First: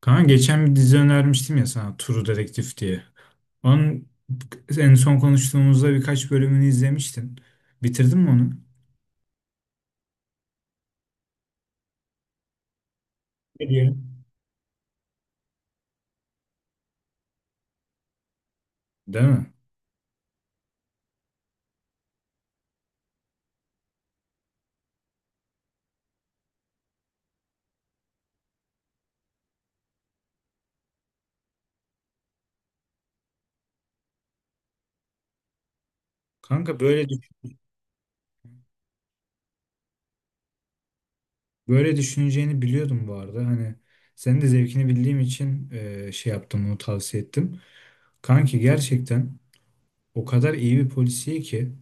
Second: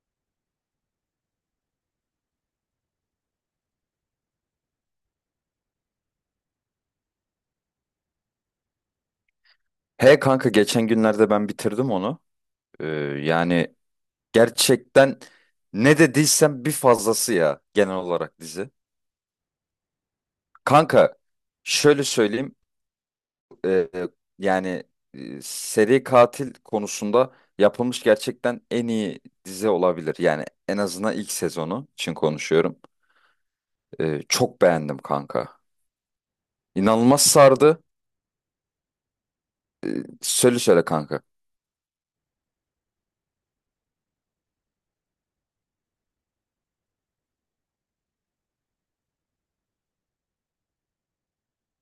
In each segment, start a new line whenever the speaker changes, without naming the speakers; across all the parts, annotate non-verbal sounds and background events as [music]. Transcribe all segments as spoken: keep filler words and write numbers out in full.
Kanka geçen bir dizi önermiştim ya sana True Detective diye. Onun en son konuştuğumuzda birkaç bölümünü izlemiştin. Bitirdin mi onu?
He kanka geçen günlerde ben bitirdim onu. Ee,
Ne
Yani
diyelim?
gerçekten ne dediysem bir fazlası ya genel olarak dizi.
Değil mi?
Kanka şöyle söyleyeyim ee, yani e, seri katil konusunda yapılmış gerçekten en iyi dizi olabilir. Yani en azından ilk sezonu için konuşuyorum. Ee, çok beğendim kanka.
Kanka böyle
İnanılmaz
düş-
sardı. Söyle söyle kanka.
böyle düşüneceğini biliyordum bu arada. Hani senin de zevkini bildiğim için e, şey yaptım, onu tavsiye ettim. Kanki gerçekten o kadar iyi bir polisiye ki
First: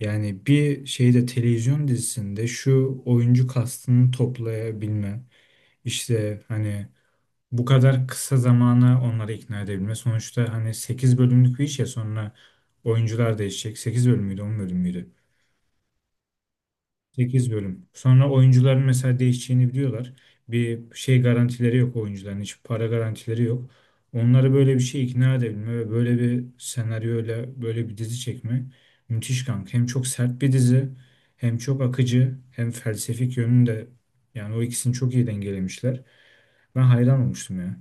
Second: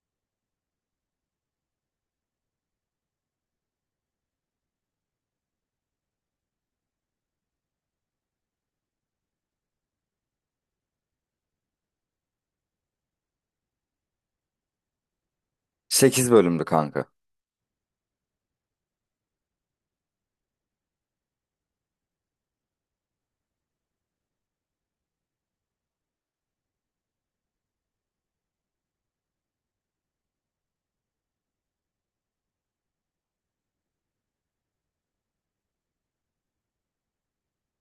yani bir şeyde, televizyon dizisinde şu oyuncu kastını toplayabilme, işte hani bu kadar kısa zamana onları ikna edebilme. Sonuçta hani sekiz bölümlük bir iş ya, sonra oyuncular değişecek. Sekiz bölüm müydü, on bölüm müydü?
Sekiz bölümdü kanka.
Sekiz bölüm. Sonra oyuncuların mesela değişeceğini biliyorlar. Bir şey garantileri yok oyuncuların. Hiç para garantileri yok. Onları böyle bir şey ikna edebilme ve böyle bir senaryoyla böyle bir dizi çekme müthiş kanka. Hem çok sert bir dizi, hem çok akıcı, hem felsefik yönünde, yani o ikisini çok iyi dengelemişler. Ben hayran olmuştum ya.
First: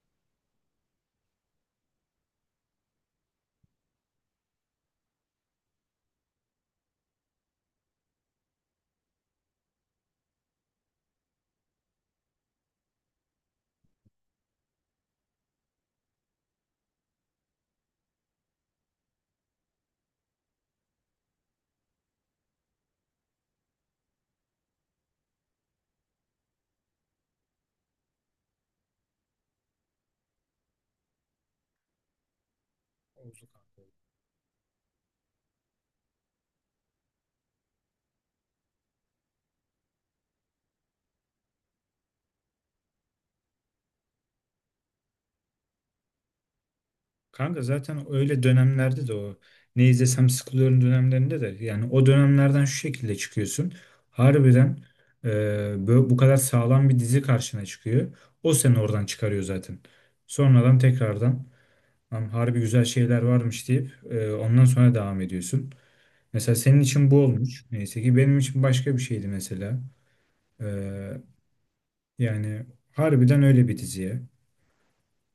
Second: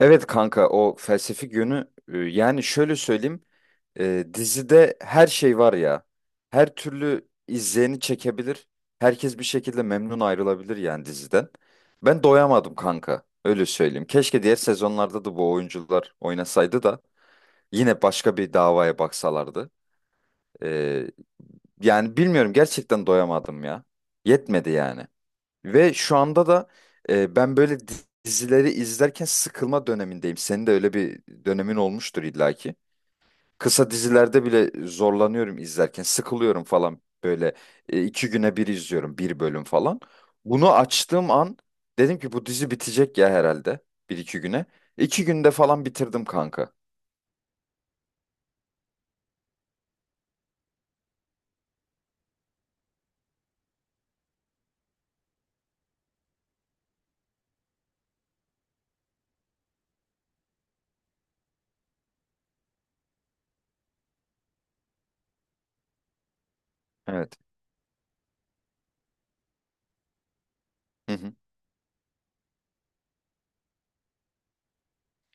Evet kanka o felsefik yönü e, yani şöyle söyleyeyim e, dizide her şey var ya, her türlü izleyeni çekebilir, herkes bir şekilde memnun ayrılabilir yani diziden. Ben doyamadım kanka, öyle söyleyeyim. Keşke diğer sezonlarda da bu oyuncular oynasaydı da yine başka bir davaya baksalardı. E, Yani bilmiyorum, gerçekten doyamadım ya, yetmedi yani. Ve şu anda da e, ben böyle di- dizileri izlerken sıkılma dönemindeyim. Senin de öyle bir dönemin olmuştur illaki. Kısa dizilerde bile zorlanıyorum izlerken. Sıkılıyorum falan böyle, e, iki güne bir izliyorum bir bölüm falan. Bunu açtığım an dedim ki bu dizi bitecek ya herhalde bir iki güne. İki günde falan bitirdim kanka.
Kanka zaten öyle dönemlerde de, o ne izlesem sıkılıyorum dönemlerinde de, yani o dönemlerden şu şekilde çıkıyorsun. Harbiden e, bö- bu kadar sağlam bir dizi karşına çıkıyor. O seni oradan çıkarıyor zaten. Sonradan tekrardan "Lan harbi güzel şeyler varmış" deyip e, ondan sonra devam ediyorsun. Mesela senin için bu
Evet.
olmuş. Neyse ki benim için başka bir şeydi mesela. E,
Hı hı.
Yani harbiden öyle bir diziye.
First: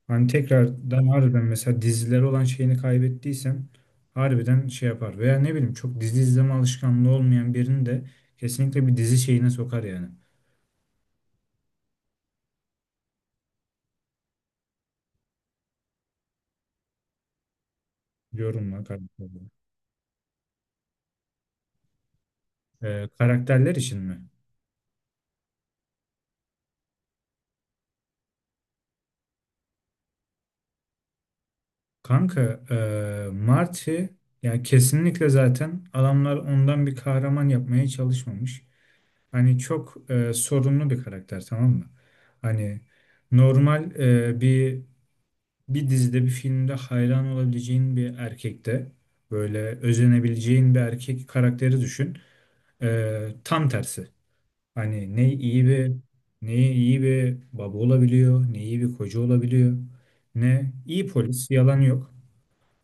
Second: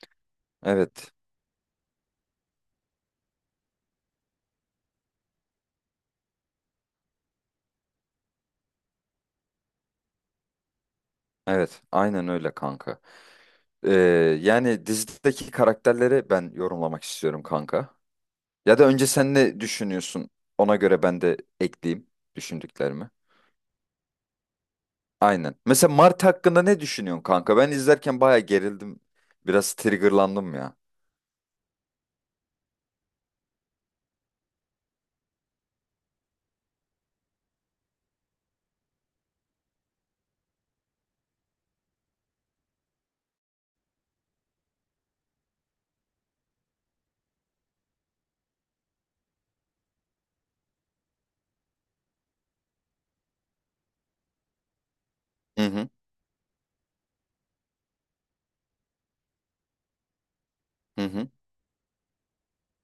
Hani tekrardan
Evet.
harbiden mesela diziler olan şeyini kaybettiysem, harbiden şey yapar. Veya ne bileyim, çok dizi izleme alışkanlığı olmayan birini de kesinlikle bir dizi şeyine sokar yani.
Evet. Aynen öyle kanka. Ee, Yani dizideki karakterleri ben yorumlamak istiyorum kanka. Ya da
Yorumla
önce sen
karakterleri.
ne düşünüyorsun? Ona göre ben de ekleyeyim
Ee,
düşündüklerimi.
karakterler için mi?
Aynen. Mesela Mart hakkında ne düşünüyorsun kanka? Ben izlerken bayağı gerildim. Biraz triggerlandım ya.
Kanka ee, Marty, yani kesinlikle zaten adamlar ondan bir kahraman yapmaya çalışmamış. Hani çok ee, sorunlu bir karakter, tamam mı? Hani normal ee, bir bir dizide, bir filmde hayran olabileceğin bir erkekte, böyle özenebileceğin bir erkek karakteri düşün. Ee, tam tersi. Hani ne
Hı
iyi
hı.
bir ne iyi bir baba olabiliyor, ne iyi bir koca olabiliyor, ne
Hı
iyi
hı.
polis, yalan yok.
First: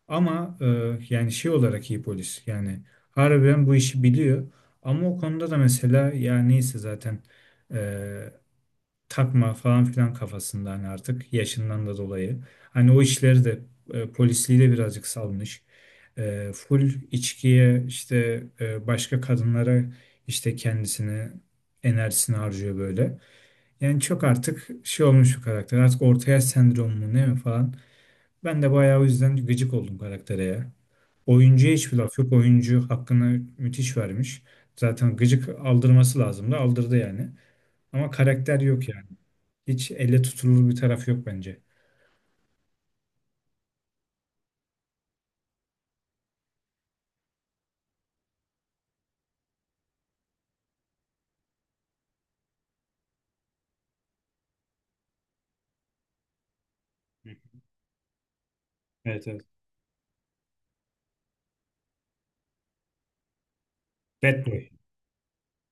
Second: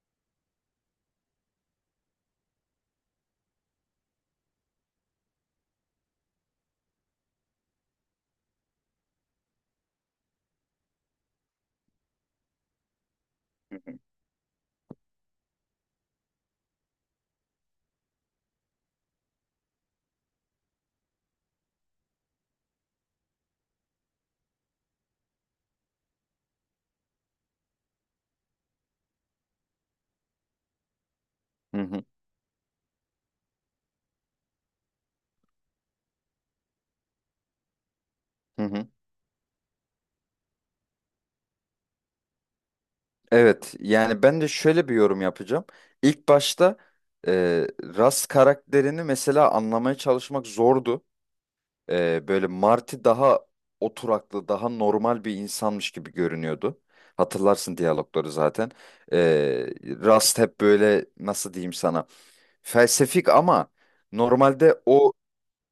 Ama e, yani şey olarak iyi polis. Yani harbiden bu işi biliyor. Ama o konuda da mesela, ya neyse zaten e, takma falan filan kafasında, hani artık yaşından da dolayı. Hani o işleri de,
Hı hı.
e, polisliği de birazcık salmış. E, full içkiye, işte e, başka kadınlara, işte kendisini, enerjisini harcıyor böyle. Yani çok artık şey olmuş bu karakter. Artık orta yaş sendromu mu ne mi falan. Ben de bayağı o yüzden gıcık oldum karaktere ya. Oyuncuya
Hı
hiçbir
hı,
laf yok. Oyuncu hakkını müthiş vermiş. Zaten gıcık aldırması lazımdı. Aldırdı yani. Ama karakter
hı hı.
yok ya. Hiç elle tutulur bir tarafı yok bence.
Evet, yani ben de şöyle bir yorum yapacağım. İlk başta e, Ras karakterini mesela anlamaya çalışmak zordu. Ee, böyle Marty daha oturaklı, daha normal bir insanmış gibi görünüyordu. Hatırlarsın diyalogları zaten.
Evet, evet.
Ee, Rust hep böyle, nasıl diyeyim sana? Felsefik, ama
Bad Boy.
normalde o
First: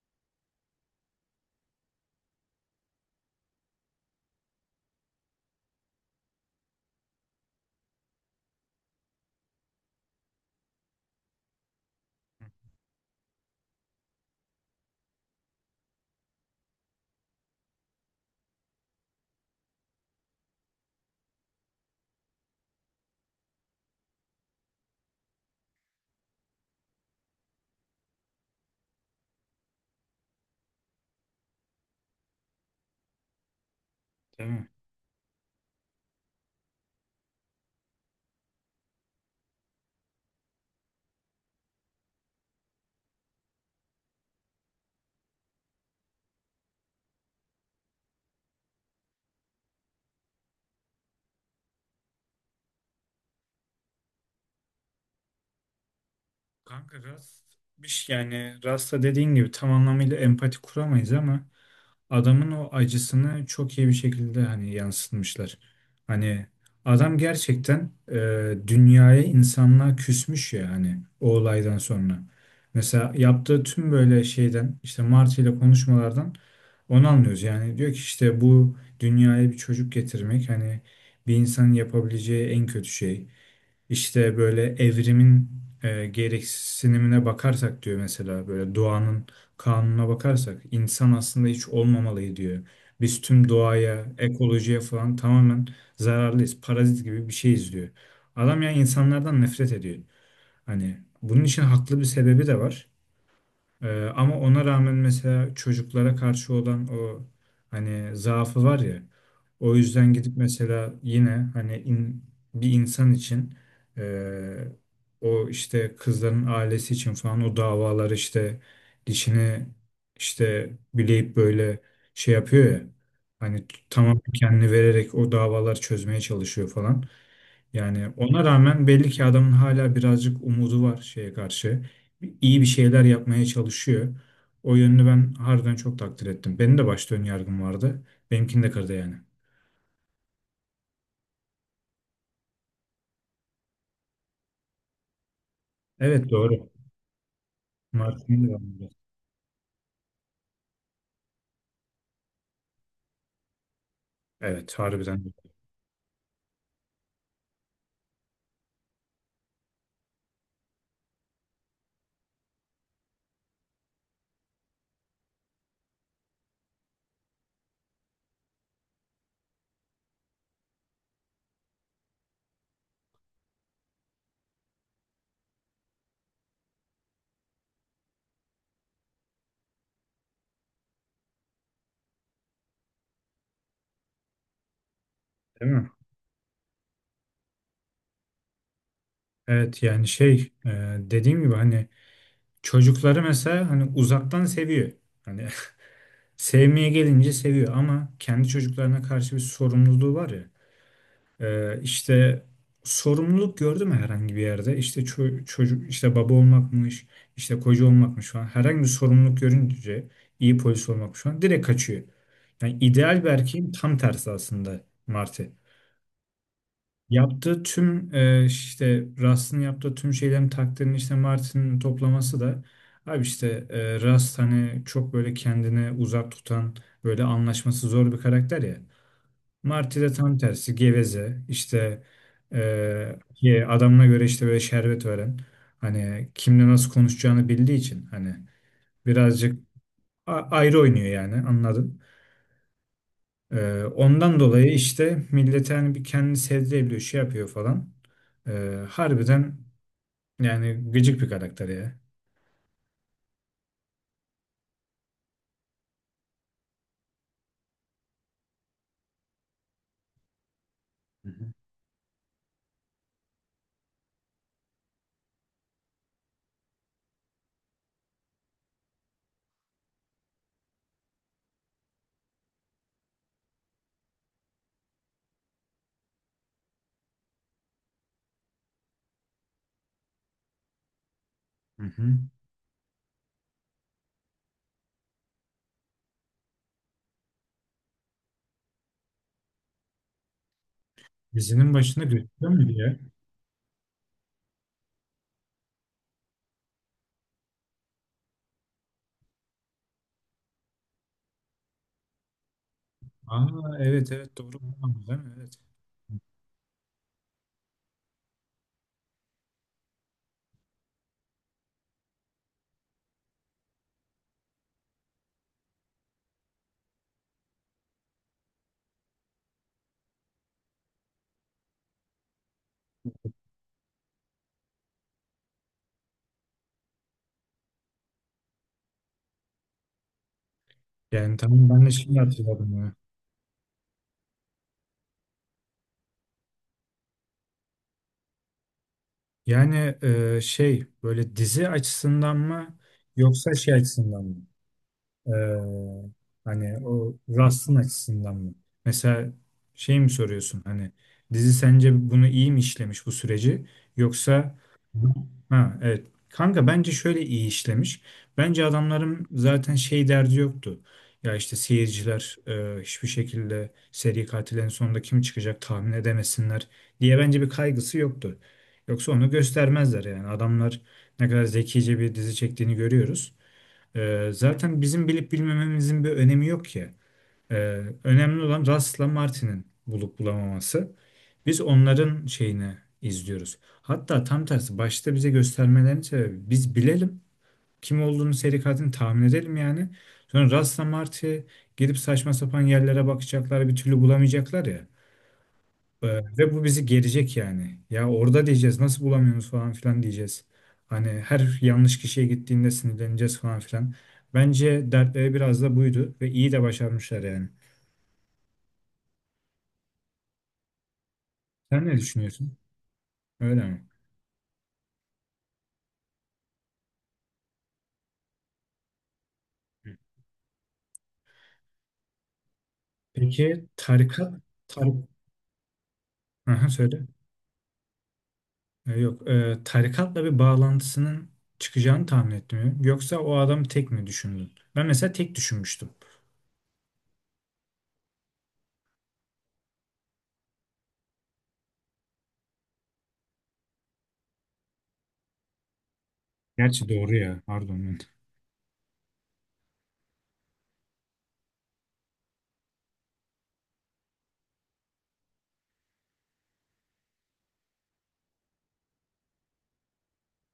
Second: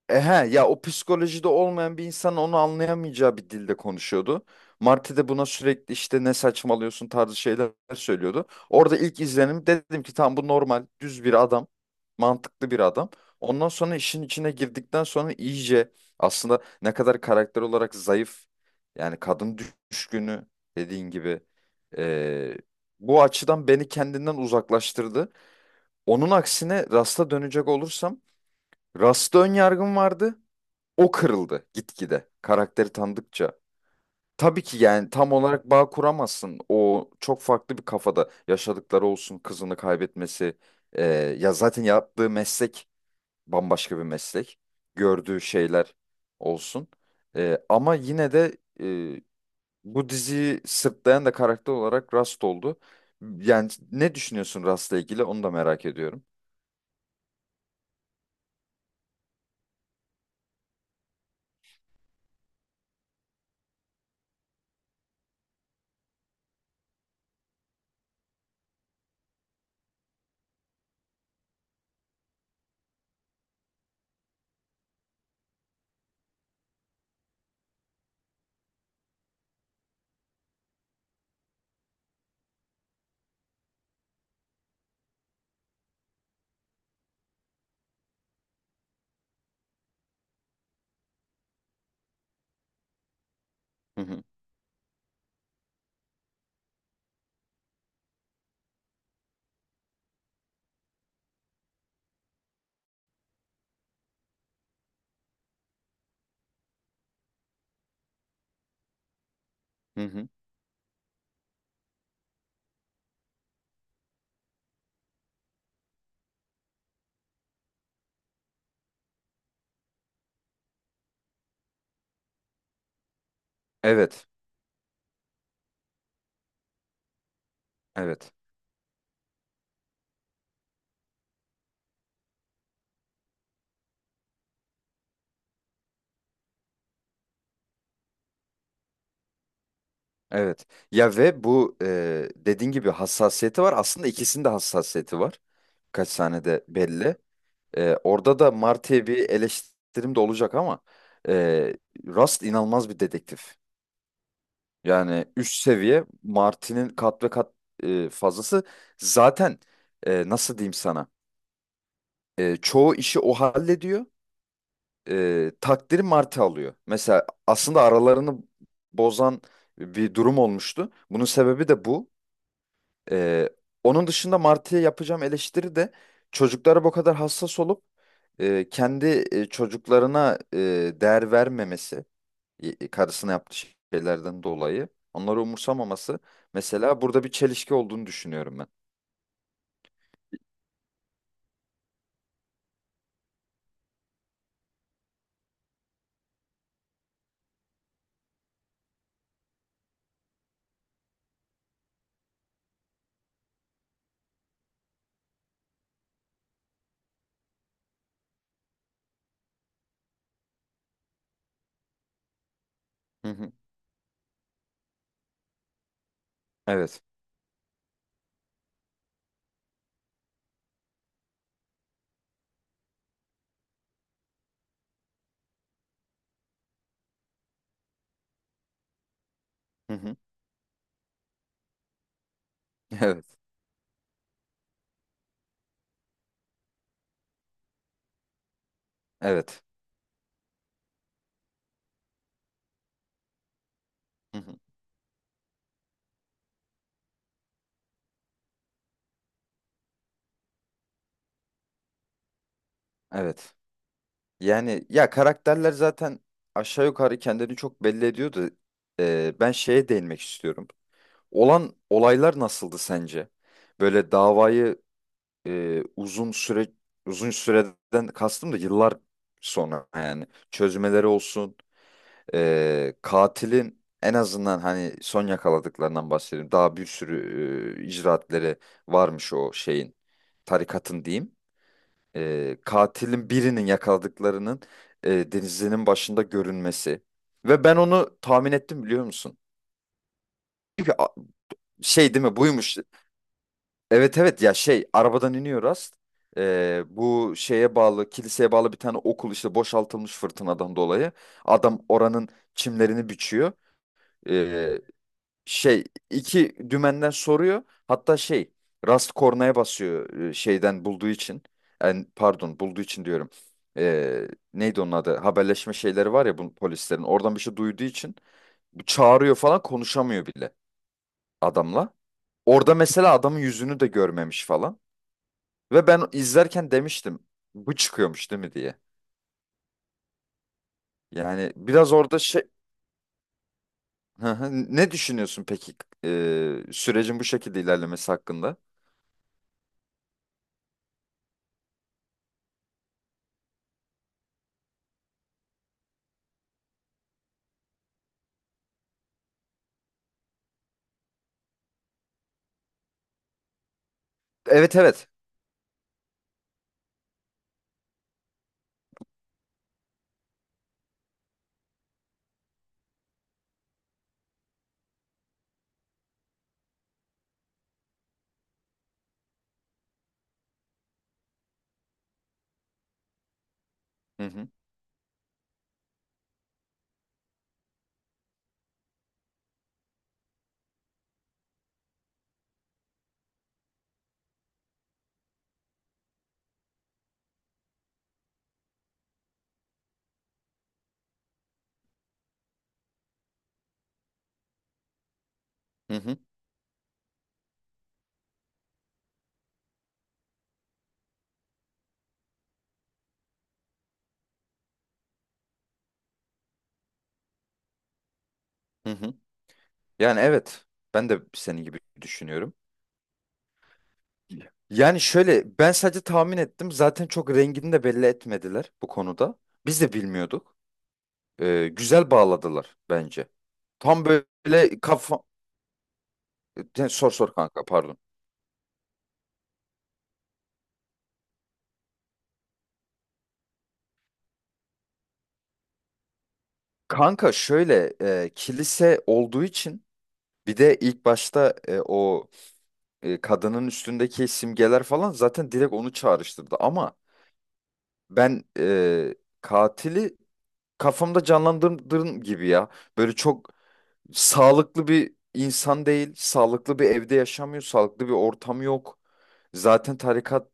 e he, ya o psikolojide olmayan bir insan onu anlayamayacağı bir dilde konuşuyordu. Marty de buna sürekli işte ne saçmalıyorsun tarzı şeyler söylüyordu. Orada ilk izlenim dedim ki tamam, bu normal düz bir adam. Mantıklı bir adam. Ondan sonra işin içine girdikten sonra iyice aslında ne kadar karakter olarak zayıf, yani kadın düşkünü, dediğin gibi, e, bu açıdan beni kendinden uzaklaştırdı. Onun aksine Rast'a dönecek olursam, Rast'a ön yargım vardı, o kırıldı gitgide karakteri tanıdıkça.
Değil
Tabii
mi?
ki yani tam olarak bağ kuramazsın. O çok farklı bir kafada, yaşadıkları olsun, kızını kaybetmesi. Ee, Ya zaten yaptığı meslek bambaşka bir meslek. Gördüğü şeyler olsun. Ee, ama yine de e, bu diziyi sırtlayan da karakter olarak Rust oldu. Yani ne düşünüyorsun Rust'la ilgili, onu da merak ediyorum.
Kanka Rust bir şey, yani Rust'a dediğin gibi tam anlamıyla empati kuramayız ama adamın o acısını çok iyi bir şekilde hani yansıtmışlar. Hani adam gerçekten e, dünyaya, insanlığa küsmüş ya hani o olaydan sonra. Mesela yaptığı tüm böyle şeyden, işte Marty ile konuşmalardan onu anlıyoruz. Yani diyor ki işte bu dünyaya bir çocuk getirmek hani bir insanın yapabileceği en kötü şey. İşte böyle evrimin e, gereksinimine bakarsak, diyor, mesela böyle doğanın kanununa bakarsak insan aslında hiç olmamalı diyor. Biz tüm
Hı
doğaya,
hı.
ekolojiye falan tamamen zararlıyız. Parazit gibi bir şeyiz diyor. Adam ya insanlardan nefret ediyor. Hani bunun için haklı bir sebebi de var. Ee, ama ona rağmen mesela çocuklara karşı olan o, hani zaafı var ya. O
Hı
yüzden
hı.
gidip mesela, yine hani in- bir insan için e, o işte kızların ailesi için falan o davalar, işte dişini işte bileyip böyle şey yapıyor ya. Hani t- tamamen
Evet.
kendini vererek o davalar çözmeye çalışıyor falan. Yani
Evet.
ona rağmen belli ki adamın hala birazcık umudu var şeye karşı. İyi bir şeyler yapmaya çalışıyor. O yönünü ben harbiden çok takdir ettim. Benim de başta ön yargım vardı. Benimkini de kırdı yani.
Evet. Ya ve bu, e, dediğin gibi, hassasiyeti var. Aslında ikisinin de hassasiyeti var. Kaç
Evet,
sahnede
doğru.
belli. E, orada
Martin'in
da
de anladı.
Marty'ye bir eleştirim de olacak, ama e, Rust inanılmaz bir dedektif.
Evet, harbiden
Yani
de.
üst seviye, Marty'nin kat ve kat e, fazlası. Zaten, e, nasıl diyeyim sana? E, çoğu işi o hallediyor. E, takdiri Marty alıyor. Mesela aslında aralarını bozan bir durum olmuştu. Bunun sebebi de bu. Ee, Onun dışında Martı'ya yapacağım eleştiri de çocuklara bu kadar hassas olup e, kendi e, çocuklarına e, değer vermemesi, e, karısına yaptığı şeylerden dolayı onları
Değil mi?
umursamaması, mesela burada bir çelişki olduğunu düşünüyorum ben.
Evet, yani şey e, dediğim gibi hani çocukları mesela hani uzaktan seviyor. Hani [laughs] sevmeye gelince seviyor ama kendi çocuklarına karşı bir sorumluluğu var ya. Ee, işte sorumluluk gördü mü herhangi bir yerde? İşte ço- çocuk, işte baba olmakmış, işte koca olmakmış falan. Herhangi bir sorumluluk görünce, iyi polis olmakmış falan, direkt kaçıyor. Yani ideal bir
Hı hı.
erkeğin tam tersi aslında Marty.
Evet.
Yaptığı tüm e, işte Rust'ın yaptığı tüm şeylerin takdirini işte Martin'in toplaması da, abi işte e, Rust hani çok böyle kendini uzak tutan, böyle anlaşması zor bir karakter ya.
Hı
Marti de
hı.
tam tersi, geveze, işte eee,
[laughs] Evet.
ki adamına göre işte böyle şerbet veren, hani kimle nasıl konuşacağını bildiği için hani birazcık
Evet.
a- ayrı oynuyor yani, anladın. Eee,
Hı
ondan
hı.
dolayı işte millete hani bir kendini sevdirebiliyor, şey yapıyor falan. Eee, harbiden yani gıcık bir karakter ya.
Evet. Yani ya, karakterler zaten aşağı yukarı kendini çok belli ediyordu. Ee, ben şeye değinmek istiyorum.
Hı hı.
Olan olaylar nasıldı sence? Böyle davayı e, uzun süre uzun süreden kastım da yıllar sonra yani çözmeleri olsun, e, katilin en azından, hani son yakaladıklarından bahsedeyim, daha bir sürü e, icraatleri varmış o şeyin, tarikatın diyeyim.
Hı hı.
E, katilin birinin yakaladıklarının e, denizinin başında görünmesi, ve ben onu tahmin ettim, biliyor musun? Çünkü a-
Dizinin başında
şey, değil mi,
gözüküyor muydu
buymuş.
ya?
Evet evet, ya şey, arabadan iniyor Rast. Ee, bu şeye bağlı, kiliseye bağlı bir tane okul işte boşaltılmış fırtınadan dolayı. Adam oranın çimlerini biçiyor.
Aa, evet, evet, doğru.
Ee,
Tamam, değil mi? Evet.
Şey, iki dümenden soruyor. Hatta şey, Rast kornaya basıyor e, şeyden bulduğu için. Yani pardon, bulduğu için diyorum. Ee, Neydi onun adı? Haberleşme şeyleri var ya bu polislerin. Oradan bir şey duyduğu için bu çağırıyor falan, konuşamıyor bile adamla. Orada mesela adamın yüzünü de görmemiş falan. Ve ben izlerken demiştim bu çıkıyormuş değil mi diye.
Yani
Yani
tamam, ben de
biraz
şimdi
orada şey.
hatırladım ya.
[laughs] Hı hı. Ne düşünüyorsun peki e, sürecin bu şekilde ilerlemesi hakkında?
Yani e, şey, böyle dizi açısından mı yoksa şey açısından mı? Ee, Hani o Rust'ın açısından mı? Mesela şey mi soruyorsun, hani dizi sence bunu iyi mi işlemiş bu süreci, yoksa
Evet evet.
ha evet kanka bence şöyle iyi işlemiş. Bence adamların zaten şey derdi yoktu. Ya işte seyirciler e, hiçbir şekilde seri katillerin sonunda kim çıkacak tahmin edemesinler diye, bence bir kaygısı yoktu. Yoksa onu göstermezler yani, adamlar ne kadar zekice bir dizi çektiğini görüyoruz.
Hı
Ee,
hı.
zaten bizim bilip bilmememizin bir önemi yok ki. Ee, Önemli olan Russ'la Martin'in bulup bulamaması. Biz onların şeyini izliyoruz. Hatta tam tersi, başta bize göstermelerinin sebebi biz bilelim kim olduğunu, seri katilini tahmin edelim yani. Sonra Russ'la Marty gidip saçma sapan yerlere bakacaklar, bir türlü bulamayacaklar ya.
Hı
Ee,
hı.
Ve bu bizi gerecek yani. Ya orada diyeceğiz nasıl bulamıyoruz falan filan diyeceğiz. Hani her yanlış kişiye gittiğinde sinirleneceğiz falan filan. Bence dertleri biraz da buydu, ve iyi de başarmışlar yani.
Hı hı. Yani evet, ben de senin gibi
Sen ne
düşünüyorum.
düşünüyorsun? Öyle mi?
Yani şöyle, ben sadece tahmin ettim, zaten çok rengini de belli etmediler bu konuda. Biz de bilmiyorduk. E, güzel bağladılar bence.
Peki
Tam
tarikat
böyle
tarik
kafa...
Aha,
Yani
söyle.
sor sor kanka, pardon.
Ee, yok, ee, tarikatla bir bağlantısının çıkacağını tahmin etmiyorum. Yoksa o adam tek mi düşündün? Ben mesela tek düşünmüştüm.
Kanka şöyle, e, kilise olduğu için, bir de ilk başta e, o e, kadının üstündeki simgeler falan zaten direkt onu çağrıştırdı.
Gerçi
Ama
doğru ya, pardon ben.
ben e, katili kafamda canlandırdığım gibi ya. Böyle çok sağlıklı bir insan değil, sağlıklı bir evde yaşamıyor, sağlıklı bir ortam yok. Zaten tarikat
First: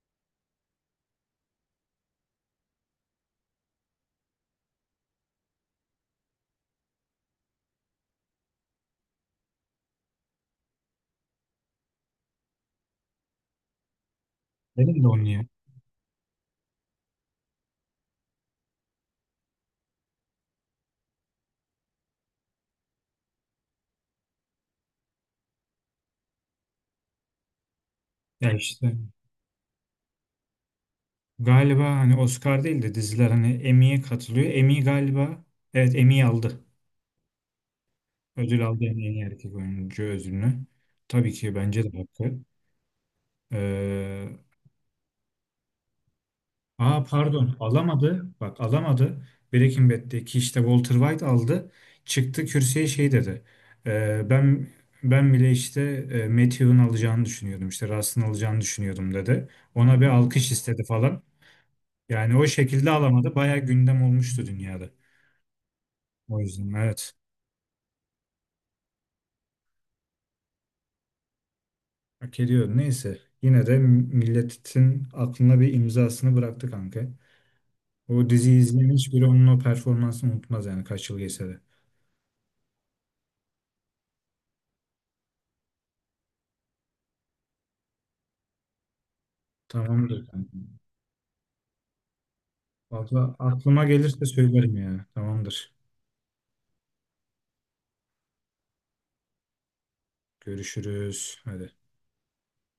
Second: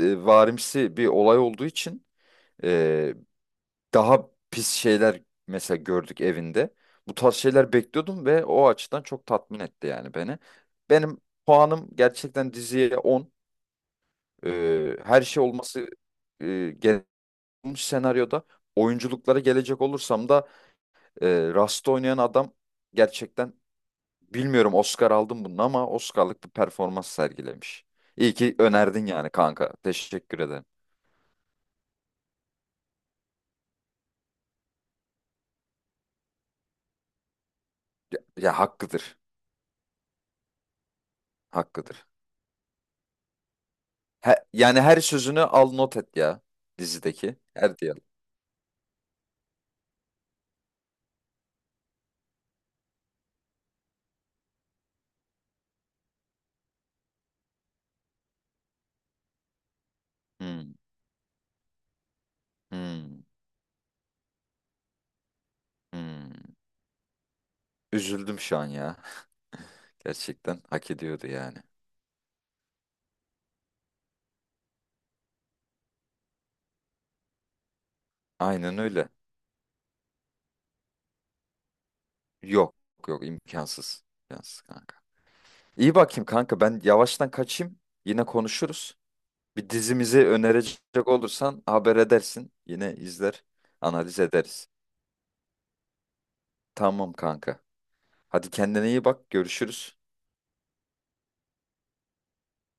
e, varimsi bir olay olduğu için, daha pis şeyler mesela gördük evinde. Bu tarz şeyler bekliyordum ve o açıdan çok tatmin etti yani beni. Benim puanım gerçekten diziye on. Ee,
Benim de
her
onu
şey
ya.
olması e, gel- olmuş senaryoda. Oyunculuklara gelecek olursam da, e, Rust'ta oynayan adam gerçekten, bilmiyorum Oscar aldım bunun ama, Oscar'lık bir performans sergilemiş. İyi
Ya
ki
işte.
önerdin yani kanka. Teşekkür ederim.
Galiba hani Oscar değil de diziler hani Emmy'ye katılıyor. Emmy galiba, evet, Emmy aldı.
Ya, ya
Ödül aldı en
hakkıdır.
iyi erkek oyuncu ödülünü. Tabii ki bence de
Hakkıdır.
hakkı. Ee,
He, yani her sözünü al not et ya
Aa
dizideki.
pardon,
Her diyalog.
alamadı. Bak, alamadı. Breaking Bad'deki işte Walter White aldı. Çıktı kürsüye, şey dedi. Ee, ben Ben bile işte e, Matthew'un alacağını düşünüyordum, İşte Rust'ın alacağını düşünüyordum dedi. Ona bir alkış
Hmm,
istedi falan. Yani o şekilde
hmm,
alamadı. Bayağı gündem olmuştu dünyada. O
hmm.
yüzden, evet.
Üzüldüm şu an ya. [laughs] Gerçekten hak ediyordu yani.
Hak ediyor. Neyse. Yine de milletin aklına bir imzasını bıraktı kanka. O diziyi
Aynen
izleyen
öyle.
hiçbiri onun o performansını unutmaz yani, kaç yıl geçse de.
Yok yok, imkansız. İmkansız kanka. İyi, bakayım kanka, ben yavaştan kaçayım. Yine konuşuruz. Bir
Tamamdır
dizimizi
kanka.
önerecek olursan haber edersin. Yine
Valla
izler,
aklıma
analiz
gelirse
ederiz.
söylerim ya. Tamamdır.
Tamam kanka. Hadi, kendine iyi bak. Görüşürüz.
Görüşürüz. Hadi.